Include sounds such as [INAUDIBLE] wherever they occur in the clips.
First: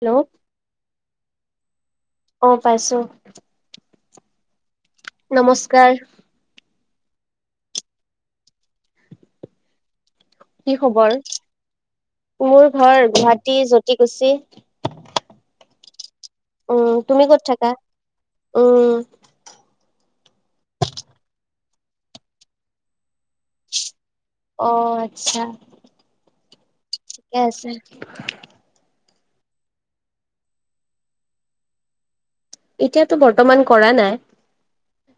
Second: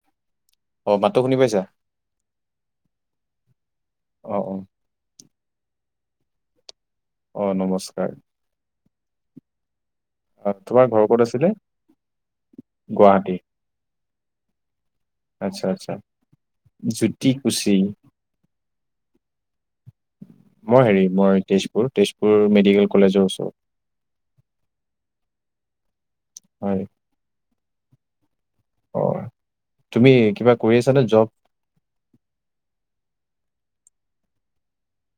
Hello অঁ মাতটো শুনি পাইছা? অঁ পাইছোঁ। অঁ অঁ। নমস্কাৰ। অঁ নমস্কাৰ। আহ, কি তোমাৰ ঘৰ খবৰ? ক'ত আছিলে? মোৰ ঘৰ গুৱাহাটী জতিকুছি। আচ্ছা আচ্ছা, উম তুমি জুতি ক'ত থাকা? কুচি। উম মই হেৰী মই তেজপুৰ তেজপুৰ মেডিকেল কলেজৰ ওচৰ। অঁ আচ্ছা। হয়। ঠিকে আছে। অঁ, তুমি কিবা কৰি আছানে জব? এতিয়াটো বৰ্তমান কৰা নাই।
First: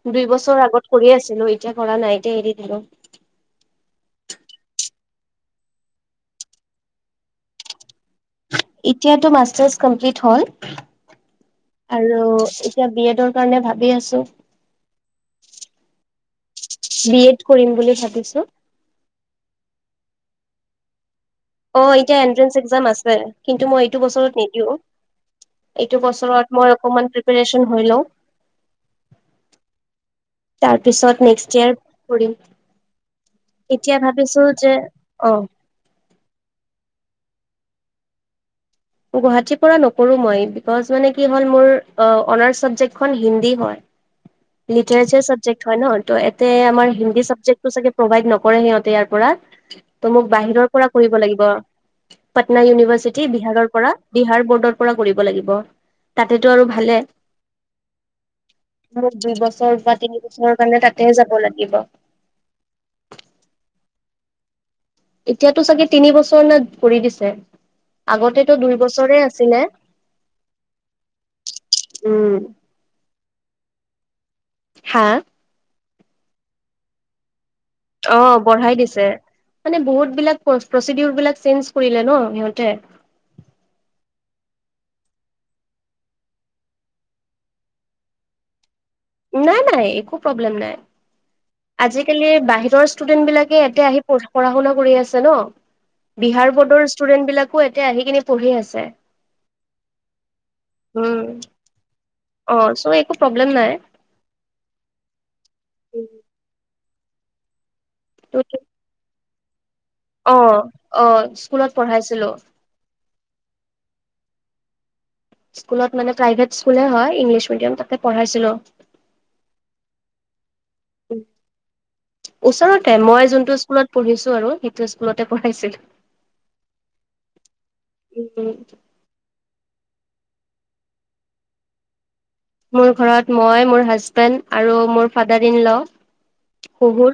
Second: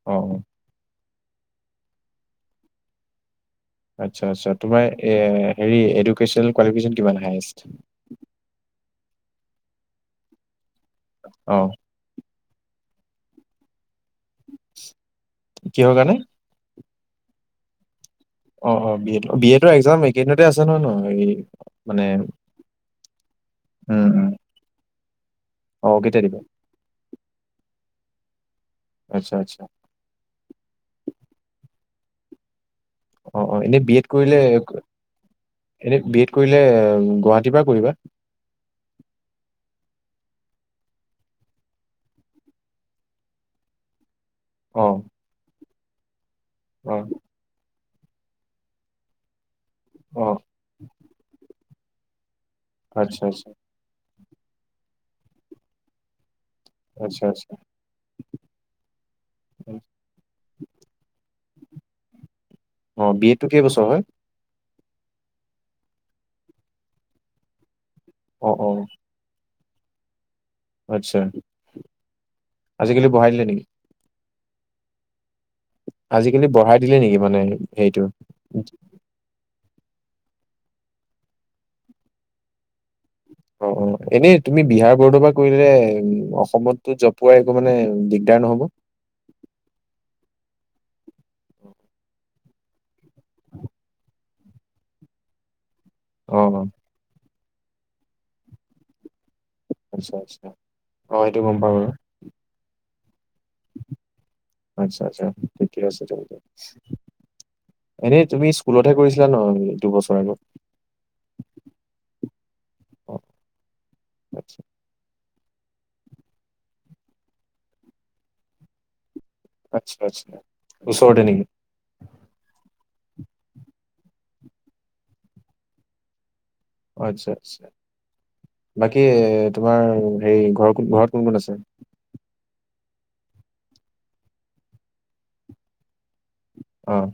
অ', দুই অ'। বছৰ আগত কৰিয়ে আছিলোঁ। এতিয়া কৰা নাই, এতিয়া এৰি দিলোঁ। আচ্ছা আচ্ছা, তোমাৰ এ হেৰী এডুকেশ্বন কোৱালিফিকেচন কিমান হায়েষ্ট? ইতিয়াতো মাষ্টাৰ্চ কমপ্লিট হ'ল। অঁ। আৰু এতিয়া বি এডৰ কাৰণে ভাবি আছোঁ। কিহৰ কাৰণে? বি এড কৰিম বুলি ভাবিছোঁ। অঁ অঁ, বি এড বি এডৰ একজাম এইকেইদিনতে আছে নহয় ন? এই অঁ এতিয়া এন্ট্ৰেঞ্চ একজাম আছে। কিন্তু মই এইটো উম, উম। বছৰত নিদিওঁ। অ', এইটো কেতিয়া দিবা? বছৰত মই অকমান প্ৰিপেৰেছন হৈ লওঁ। আচ্ছা আচ্ছা। তাৰ পিছত নেক্সট ইয়েৰ কৰিম। অ', অ', এতিয়া ভাবিছোঁ যে অঁ এনেই বি এড কৰিলে এ গুৱাহাটীৰ পৰাই কৰিবা? গুৱাহাটীৰ পৰা নকৰোঁ মই বিকউজ মানে কি হ'ল মোৰ অঁ অনাৰ্চ চাবজেক্টখন হিন্দী হয়। [INAUDIBLE] লিটাৰেচাৰ চাবজেক্ট হয় ন, ত' এতে আমাৰ অ'। হিন্দী চাবজেক্ট টো চাগে প্ৰভাইড নকৰে সিহঁতে ইয়াৰ পৰা, ত' অ মোক বাহিৰৰ পৰা কৰিব লাগিব। পাটনা আচ্ছা ইউনিভাৰ্চিটি আচ্ছা বিহাৰৰ পৰা বিহাৰ বৰ্ডৰ পৰা কৰিব লাগিব। তাতেটো আৰু ভালে। আচ্ছা আচ্ছা মোৰ দুই বছৰ বা তিনি বছৰৰ কাৰণে তাতে যাব লাগিব। অ বি এডটো কেইবছৰ হয়? এতিয়াতো চাগে তিনি বছৰ না কৰি দিছে। অ আগতেটো অ দুই বছৰে আছিলে। আচ্ছা, উম আজিকালি বঢ়াই দিলে নেকি? হা? আজিকালি বঢ়াই দিলে নেকি মানে? হেৰিটো অঁ বঢ়াই দিছে। মানে বহুত বিলাক প্ৰ প্ৰচিডিউলবিলাক চেঞ্জ কৰিলে ন সিহঁতে। অ অ এনেই তুমি বিহাৰ বৰ্ডৰ পৰা কৰিলে উম অসমতো জব পোৱাৰ একো মানে দিগদাৰ নহব? নাই নাই একো প্ৰব্লেম নাই। আজিকালি বাহিৰৰ ষ্টুডেন্টবিলাকে ইয়াতে আহি প পঢ়া শুনা কৰি আছে ন। অ বিহাৰ অ বৰ্ডৰ ষ্টুডেন্টবিলাকো এতিয়া আহি কিনে পঢ়ি আছে। আচ্ছা আচ্ছা, অ উম সেইটো গম পাওঁ বাৰু। অ চ' একো প্ৰব্লেম নাই। আচছা আচ্ছা ঠিকে আছে তেন্তে এনে তুমি স্কুলত সে কৰিছিলা ন দুবছৰ অ আগত। অ স্কুলত পঢ়াইছিলো। অ আচ্ছা স্কুলত মানে প্ৰাইভেট স্কুলে হয় ইংলিছ মিডিয়াম তাতে পঢ়াইছিলো। আচ্ছা আচ্ছা, ওচৰতে নেকি ওচৰতে, মই যোনটো স্কুলত পঢ়িছো আৰু সেইটো স্কুলতে পঢ়াইছিলোঁ। অ আচ্ছা আচ্ছা, উম বাকী তোমাৰ হেৰি ঘৰ কোন ঘৰত কোন কোন আছে? মোৰ ঘৰত মই মোৰ হাজবেণ্ড আৰু মোৰ ফাদাৰ ইন ল। অ শহুৰ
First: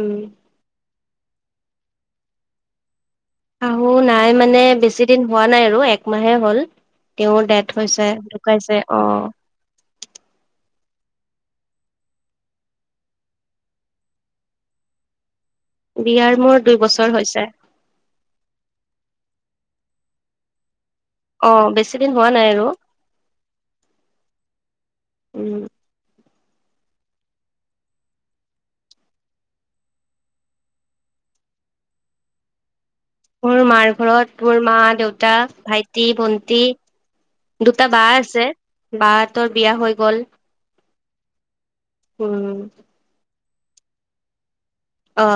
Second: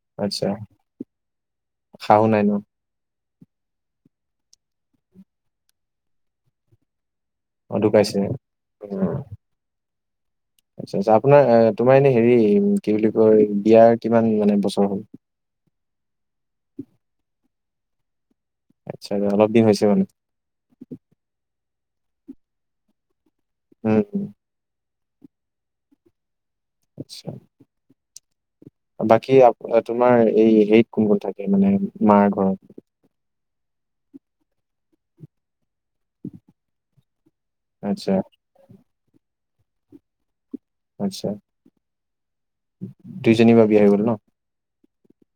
উম আচ্ছা শাহু নাই ন? শাহু নাই মানে বেছি দিন হোৱা নাই আৰু একমাহে হ'ল। তেওঁৰ ডেথ অ হৈছে ঢুকাইছে ধুকাইছে অ। উম আচ্ছা আচ্ছা আপোনাৰ তোমাৰ এনে হেৰি কি বুলি কয় বিয়াৰ কিমান মানে বছৰ হ'ল। বিয়াৰ মোৰ দুইবছৰ হৈছে। আচ্ছা অলপদিন হৈছে মানে। অ বেছি দিন হোৱা নাই আৰু। উম উম আচ্ছা। বাকী আ তোমাৰ এই হেৰিত কোন কোন থাকে মানে মাৰ ঘৰত? মোৰ মাৰ ঘৰত মোৰ মা, দেউতা, ভাই টি, ভন্টি দুটা বা আচ্ছা আছে, বাহতৰ বিয়া হৈ গল। আচ্ছা। উম। দুইজনী বা বিয়া হৈ গ'ল ন? অ।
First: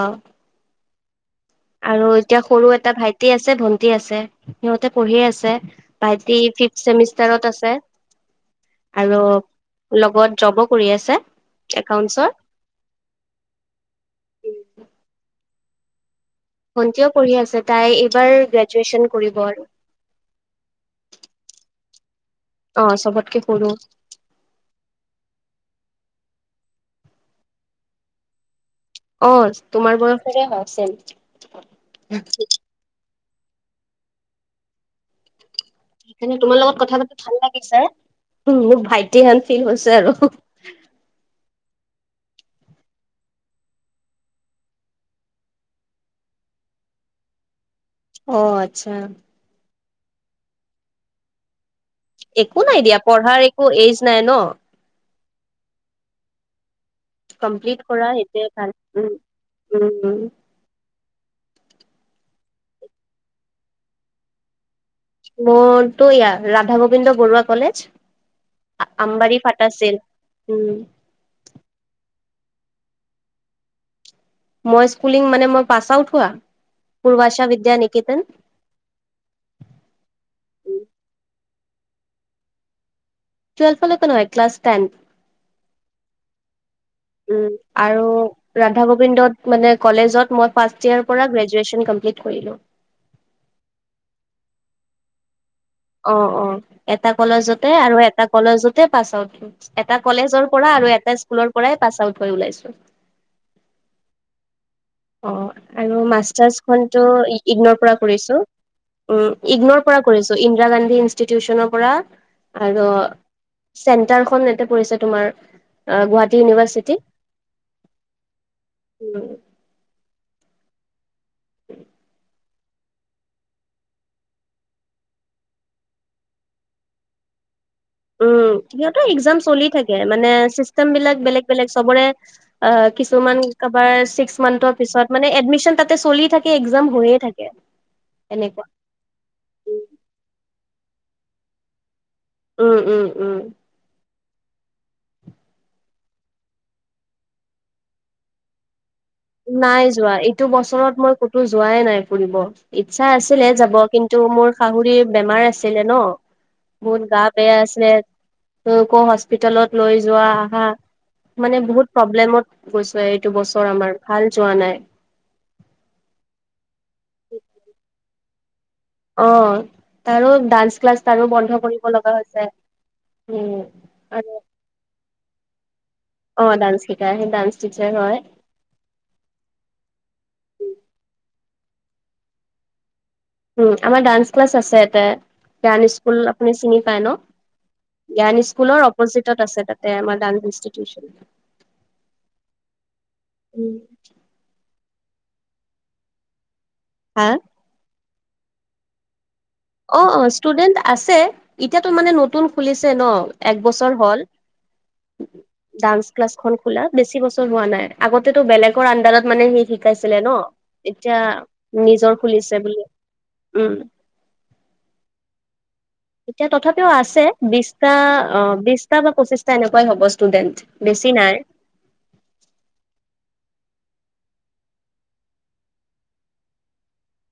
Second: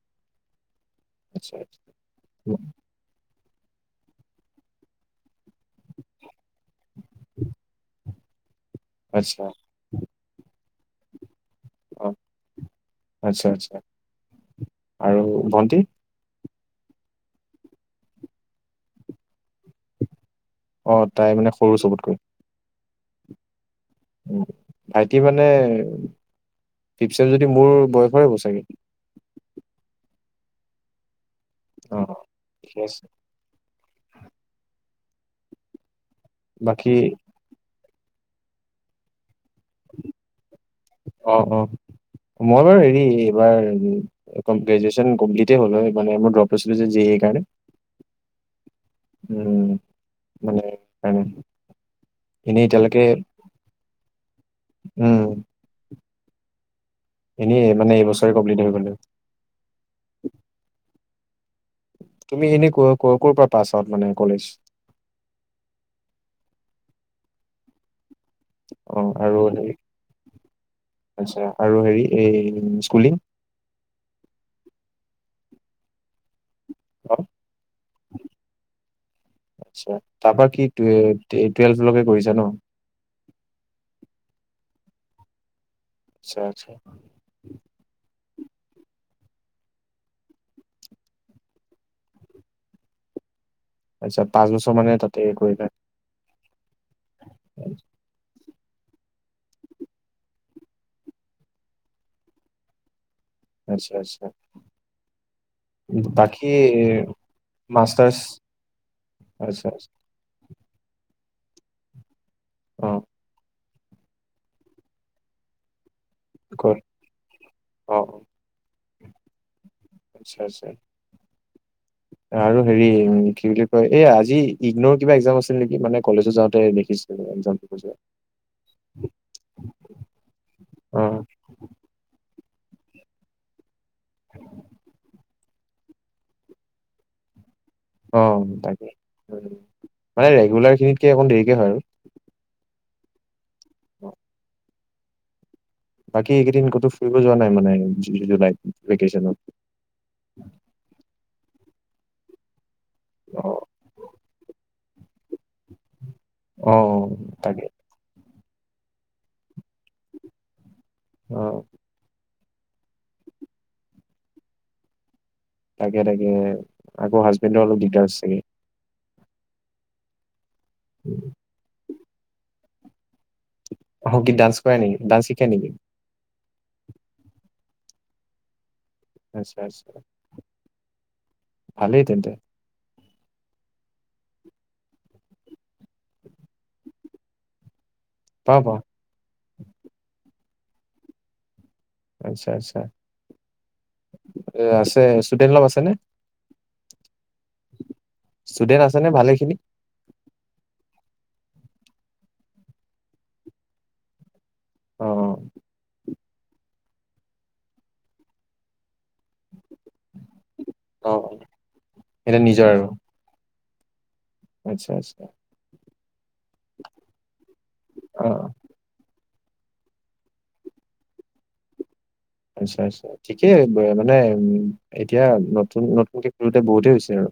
নিশ্চয়। আৰু এতিয়া সৰু এটা ভাই টি আছে ভন্টি আছে সিহঁতে পঢ়িয়ে আছে ভাইটি ফিফ চেমিষ্টাৰত আছে। [INAUDIBLE] আৰু লগত জবো কৰি আছে অ একাউণ্টছৰ। আচ্ছা আচ্ছা আৰু ভণ্টি? ভণ্টিও পঢ়ি আছে তাই এইবাৰ গ্ৰেজুৱেচন কৰিব আৰু। অ তাই মানে সৰু চবতকৈ? অ চবতকে সৰু। ভাইটি মানে ফিফ চেম যদি মোৰ বয়সৰে হ'ব চাগে। অ তোমাৰ বয়সৰে হয় চেম। অ ঠিকে আছে। এনেই তোমাৰ লগত বাকী কথা পাতি ভাল লাগিছে। মোৰ ভাইটি হেন ফিল হৈছে আৰু। অ অ মই বাৰু হেৰি এইবাৰ কমল্পেজেশ্যন কমপ্লিটেই হ'ল হয় মানে মোৰ ড্ৰপ আছিলো যে সেই কাৰণে। অ আচ্ছা। উম মানে [UNINTELLIGIBLE] এনেই একো নাই দিয়া এতিয়ালৈকে পঢ়াৰ একো এইজ নাই ন। উম। এনেই কমপ্লিট মানে কৰা এইবছৰে সেইটোয়ে কমপ্লিট হৈ ভাল গ'ল হয়। উম উম উম। তুমি এনে ক'ৰ ক'ৰ পৰা পাছ আউট মানে কলেজ। মনতো ইয়া ৰাধা গোবিন্দ বৰুৱা কলেজ। অ' আৰু আম্বাৰী হেৰি ফাটাছিল উম। আচ্ছা আৰু হেৰি এই স্কুলিং? মই স্কুলিং মানে মই পাছ আউট হোৱা অ' পূৰ্বাশা বিদ্যা নিকেতন। আচ্ছা তাৰপা কি টুৱে টি টুৱেলভলৈকে কৰিছা ন? টুৱেলভলৈকে নহয় ক্লাছ টেন। আচ্ছা আচ্ছা। উম আৰু ৰাধা গোবিন্দত মানে কলেজত মই ফাৰ্ষ্ট ইয়াৰ পৰা গ্ৰেজুৱেচন কমল্পিট কৰিলো। আচ্ছা পাঁচ বছৰ মানে তাতে কৰিলা। অ অ এটা কলেজতে আৰু এটা কলেজতে পাছ আউট থো। এটা কলেজৰ পৰা আৰু এটা স্কুলৰ পৰাই পাছ আউট কৰি ওলাইছো। আচ্ছা আচ্ছা। অ আৰু বাকী মাষ্টাৰ্চ খো ইগনৰ পৰা মাষ্টাৰ্ছ কৰিছো, উম আচ্ছা ইগনৰ আচ্ছা পৰা কৰিছো ইন্দিৰা গান্ধী ইনষ্টিটিউচনৰ পৰা, আৰ অ' চেণ্টাৰখন পৰিছে তোমাৰ, গুৱাহাটী ক'ত? ইউনিভাৰ্চিটি। অ' উম। আচ্ছা আচ্ছা। আৰু হেৰি কি বুলি কয় এই আজি ইগনোৰ কিবা এক্সাম আছিল নেকি মানে কলেজ যাওঁতে দেখিছ- নে একজামটো পিছত উম সিহঁতৰ একজাম চলি থাকে মানে চিষ্টেম অ বিলাক বেলেগ বেলেগ চবৰে। অ কিছুমান কাবাৰ ছিক্স মান্থৰ পিছত মানে এডমিশন তাতে চলি থাকে একজাম হৈয়ে থাকে। অ এনেকুৱা তাকে মানে ৰেগুলাৰ খিনিতকে অকণ দেৰিকে হয় আৰু। উ উম উম। উ বাকী এইকেইদিন কতো ফুৰিব যোৱা নাই মানে জুলাইত ভেকেশ্চনত। নাই যোৱা এইটো বছৰত মই ক'তো যোৱাই নাই ফুৰিব। ইচ্ছা অ আছিলে যাব কিন্তু মোৰ শাহোৰি বেমাৰ আছ- ছিলে ন, অ মোৰ গা বেয়া তাকে আছিলে। তেওঁ ক হস্পিতালত লৈ যোৱা আহা অ মানে বহুত। প্ৰব্লেমত গৈছো এইটো বছৰ আমাৰ ভাল যোৱা নাই। তাকে তাকে, আকৌ হাজবেণ্ডৰ অলপ দিগদাৰ চাগে। অহ, তাৰো ডান্স ক্লাছ তাৰো বন্ধ কৰিব লগা হৈছে। উম, অ'হ আৰু ডান্স কৰে নেকি, ডান্স শিকাই নেকি? অ ডান্স শিকাই, সেই ডান্স টিচাৰ্ছ হয়। আচ্ছা আচ্ছা, ভালেই তেন্তে উম আমাৰ ডান্স ক্লাছ আছে এতে, ডান স্কুল আপুনি চিনি পায় ন? জ্ঞান পাওঁ পাওঁ স্কুলৰ অপজিটত আছে তাতে আমাৰ ডান্স ইনষ্টিটিউচন। আচ্ছা আচ্ছা, উম, আছে ষ্টুডেণ্ট অলপ আছেনে? হা। ষ্টুডেন্ট আছে নে ভালে খিনি? অ' অ' ষ্টুডেণ্ট আছে, এতিয়াতো মানে নতুন খুলিছে ন, এক বছৰ হ'ল। অ অ ডান্স - ক্লাছ খন খোলা বেছি বছৰ হোৱা নাই, আগতেতো বেলেগৰ আডাৰত মানে সেই শিকাইছিলে ন। অ এতিয়া নিজৰ এতিয়া খুলিছে নিজৰ বুলি, আৰু উম। আচ্ছা আচ্ছা। এতিয়া তথাপিও আছে বিশটা অ বিশ- বা পঁচিছটা এনেকুৱাই হ'ব ষ্টুডেণ্ট বেছি নাই। আচ্ছা আচ্চা। ঠিকেই মানে, উম এতিয়া নতুন নতুনকে খেলোতে বহুতেই হৈছে আৰু।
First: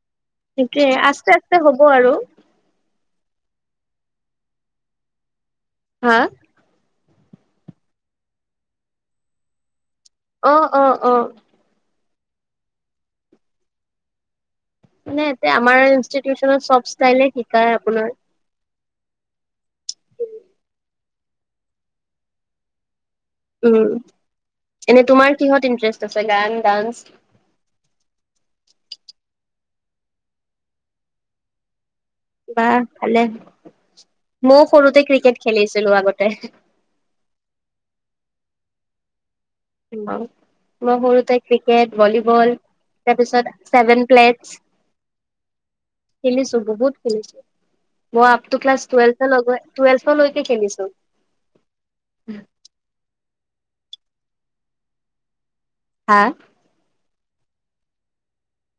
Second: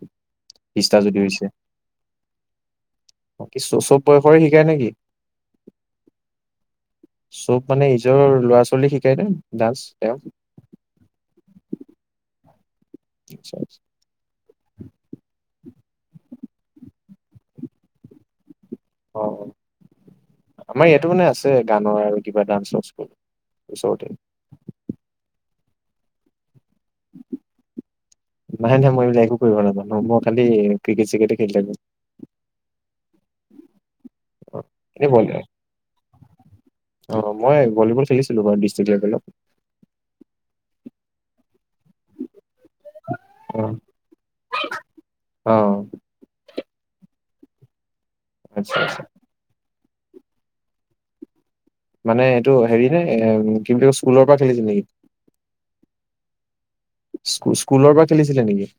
সেইটোয়ে ইষ্ঠা যদি আস্তে হৈছে, আস্তে হ'ব আৰু বাকী চব বয়সৰে শিকায় নে কি? হা? চব মানে ইজৰ ল'ৰা ছোৱালী শিকায় নে, ডান্স তেওঁ? অ'-অ'-অ'। আচ্ছা [UNINTELLIGIBLE] মানে এতিয়া আমাৰ ইনষ্টিটিউচনত চব ষ্টাইলে শিকায় আপোনাৰ। অ' [UNINTELLIGIBLE] ইয়তো মানে আছে গানৰ আৰু কিবা ডান্স চাইন্স কৰি। উম এনে তোমাৰ কিহত ইণ্টাৰেষ্ট আছে গান, ডান্স? নাই নাই, মই এইবিলাক একো কৰিব নাজানো, মই খালি ক্ৰিকেট চিকেটে খেলি থাকো। বাহ ভালে, মই অ', সৰুতে এনে বল ক্ৰিকেট খেলিছিলো আগতে। অ' মই ভলীবল খেলিছিলো বাৰু ডিষ্ট্ৰিক লেভেলত‌। মই সৰুতে ক্ৰিকেট, ভলীবল তাৰপিছত অ', ছেভেন প্লেট অ', খেলিছো, বহুত খেলিছো, মই আপটো আচ্ছা, ক্লাছ আচ্ছা। টোৱেলৱ হেল্লৌ গৈ, টুৱেল্ভ লৈকে খেলিছো। মানে এইটো হেৰি নে, কিন্তু স্কুলৰ পৰা খেলিছে নেকি? হা? স্কু, স্কুলৰ পৰা খেলিছিলে নেকি?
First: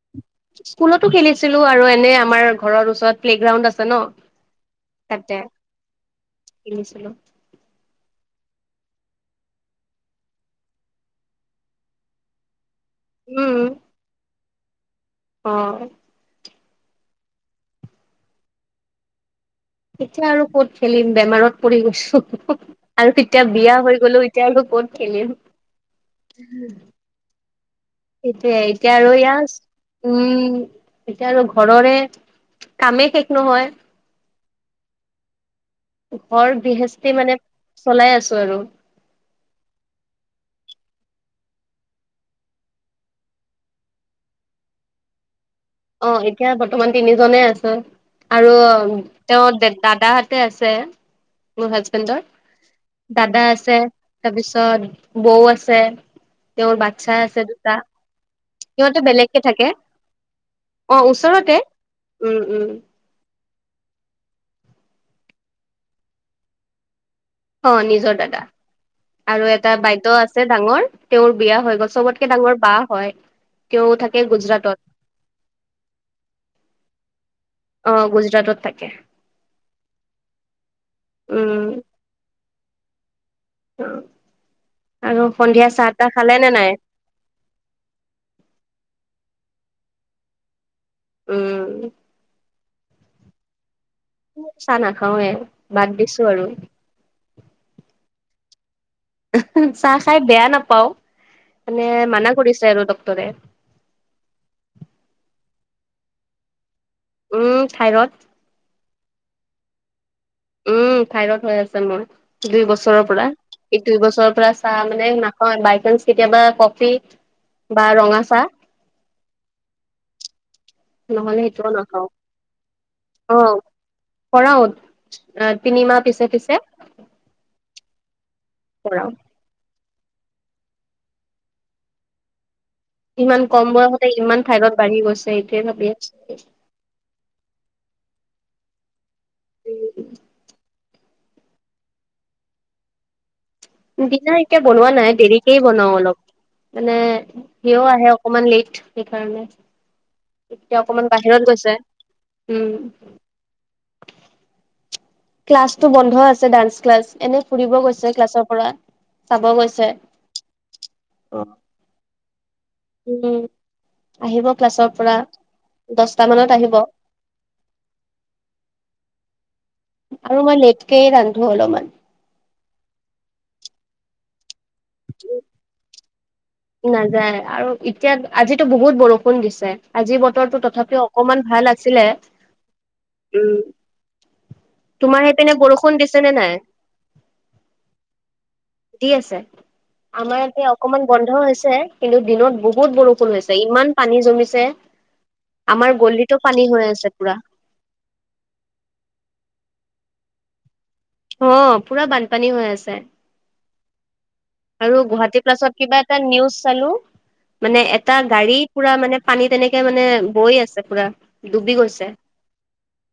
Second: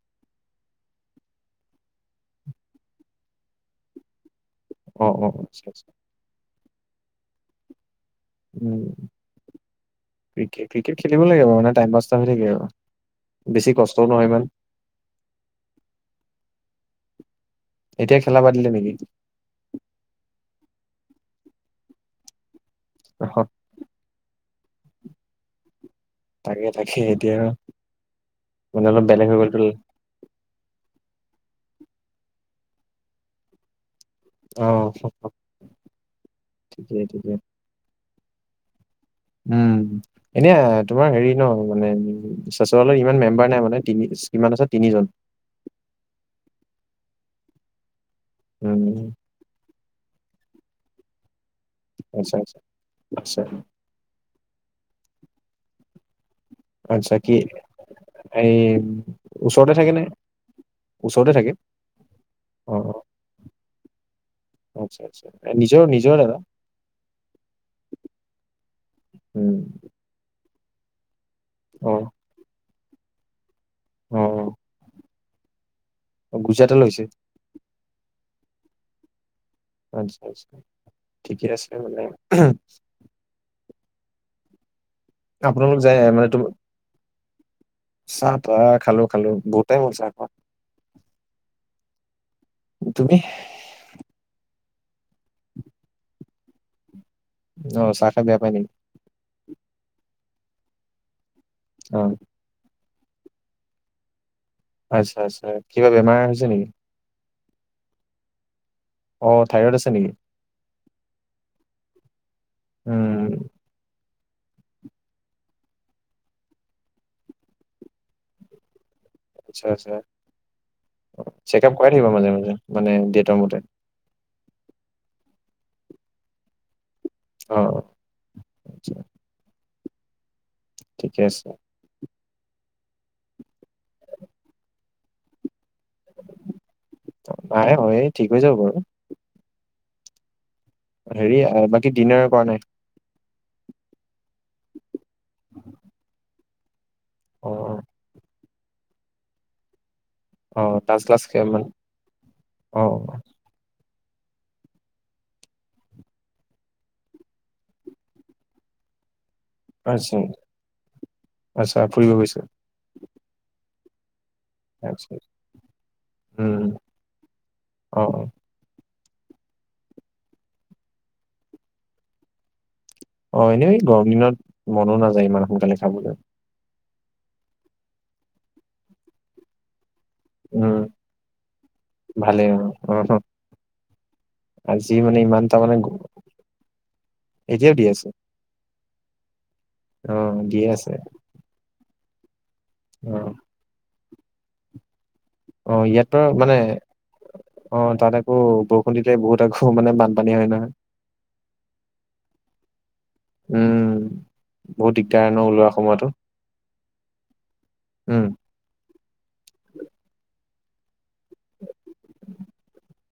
স্কুলতো খেলিছিলো আৰু এনে আমাৰ ঘৰৰ ওচৰত প্লেগ্ৰাউড আছে ন। অহ-অহ আচ্ছা আচ্ছা। খেছিললো। উম, ক্ৰিকেট ক্ৰিকেট খেলিব লাগে বাৰু মানে টাইম পাচটা হৈ থাকে আৰু। বেছি কষ্টও নহয় ইমান। অ'হ। এতিয়া খেলা পাতিলে নেকি? তেতিয়া আৰু ক'ত খেলিম, বেমাৰত পৰি গৈছো, আৰু অহ ইতিয়া বিয়া হৈ গলোও এতিয়ানো ক'ত খেলিম। তাকে তাকে এতিয়া সেইটোয়ে, মানে এতিয়া অলপ আৰু বেলেগ হৈ গ'লতো ইয়াত উম এতিয়া আৰু ঘৰৰে, কামেই শেষ নহয়। অ হ'হ। ঘৰ বিহেচতি মানে চলাই আছো আৰু। উম। এনে তোমাৰ হেৰি ন মানে চুৱালৰ ইমান মেম্বাৰ নাই মানে, তিনি কিমান আছে তিনিজন? অ এতিয়া বৰ্তমান তিনি জনে আছে, আৰু উম তেওঁ দে দাদাহতে আছে, মোৰ হাজবেণ্ডৰ, আচ্ছা আচ্ছা আচ্ছা দাদা আছে তাৰপিছত বৌ আছে, তেওঁৰ আচ্ছা বাচ্ছা কি আছে দুটা। এই সিহঁতে বেলেগকে ওচৰতে থাকে নে? ওচৰতে থাকে, উম উম অ' অ'হ। আচ্ছা-আচ্ছা, এ নিজৰ নিজৰ দাদা? অ নিজৰ দাদা আৰু উম এটা বাইদেউ আছে ডাঙৰ, তেওঁৰ বিয়া হৈ অ গ'ল চবত একে ডাঙৰ বা হয়। তেওঁ থাকে গুজৰাটত। অ গুজৰাট লৈছে? অ গুজৰাটত থাকে। আচ্ছা আচ্ছা, ঠিকে উম। আছে মানে [UNINTELLIGIBLE] [UNINTELLIGIBLE] আৰু সন্ধিয়া আপোনালোক চাহ যায় তাহ খালে নে নাই? চাহ-তাহ খালো খালো, বহুতেই হল চা খোৱা। উম। তুমিহ চাহ নাখাওৱে, বাদ দিছো আৰু। অ চাহ খাই বেয়া পায় নে? উমহো চাহ খাই বেয়া নাপাওঁ, মানে অ মানা কৰিছে আৰু ডক্টৰে। আচ্ছা আচ্ছা, কিবা বেমাৰ হৈছে নেকি? উম থাইৰত। অ থাইৰইড আছে নেকি? উম থাইৰড হৈ আছে মোৰ, দুই বছৰৰ পৰা। উম ই দুই বছৰৰ পৰা চাহ মানে নাখাওএ বাইছেনচ কেতিয়াবা কফি বা ৰঙা চাহ। আচ্ছা আচ্ছা, নহ'লে চেক সেইটোও আপ কৰাই নাখাওঁ থাকিবা মাজে মাজে মানে ডেটৰ মতে। কৰাওত, তিনিমাহ পিছে পিছে। অ। আচ্ছা কৰাও। ঠিকে আছে। ইমান কম বয়সতে ইমান থাইৰড বাঢ়ি গৈছে এইটোৱে ভাবি আছ নাই হয় ঠিক হৈ যাব বাৰু হেৰি বাকী ডিনাৰ কৰা নাই? দিনাৰ এতিয়া বনোৱা নাই, দেৰিকেই বনাওঁ অলপ। মানে অ সিও আহে অকমান লেইট, সেইকাৰণে। অ এতিয়া ডান্স অকণমান ক্লাছ বাহিৰত গৈছে, উম। অ ক্লাছটো বন্ধ আছে ডান্স ক্লাছ, এনেই ফুৰিব গৈছে ক্লাছৰ পৰা। চাব গৈছে আচ্ছা, আচ্ছা ফুৰিব গৈছে? উম আহিব ক্লাছৰ আচ্ছা পৰা, দছটা মানত উম আহিব। অ। আৰু মই লেটকেয়ে ৰান্ধো অলমান। অ এনেই গৰম দিনত মনো নাযায় ইমান সোনকালে খাবলে। নাযায় আৰু এতিয়া আজিতো বহুত বৰষুণ দিছে, আজি বতৰটো উম তথাপিও অকমান ভাল আছিলে, ভালে অ অ উম। আজি মানে তোমাৰ সেই ইমান পিনে তাৰ মানে বৰষুণ গ- দিছে নে নাই? এতিয়াও দি আছে। দি আছে। অ আমাৰ ইতিয়াতে দিয়ে আছে অকমান বন্ধ হৈছে কিন্তু, দিনত বহুত অ বৰষুণ হৈছে। ইমান পানী জমিছে, অ আমাৰ ইয়াত বাৰু গলিতো মানে পানী হৈ আছে পুৰা। অ তাত আকৌ, বৰষুণ দিলে বহুত আকৌ মানে বানপানী হয় নহয়। অ পুৰা বানপানী হৈ আছে। উম বহুত আৰু দিগদাৰ ন গুৱাহাটী ওলোৱা প্লাছত কিবা সময়তো এটা নিউজ চালো, মানে এটা উম গাড়ীত পুৰা মানে পানী তেনেকে মানে বৈ আছে পুৰা, ডুবি গৈছে।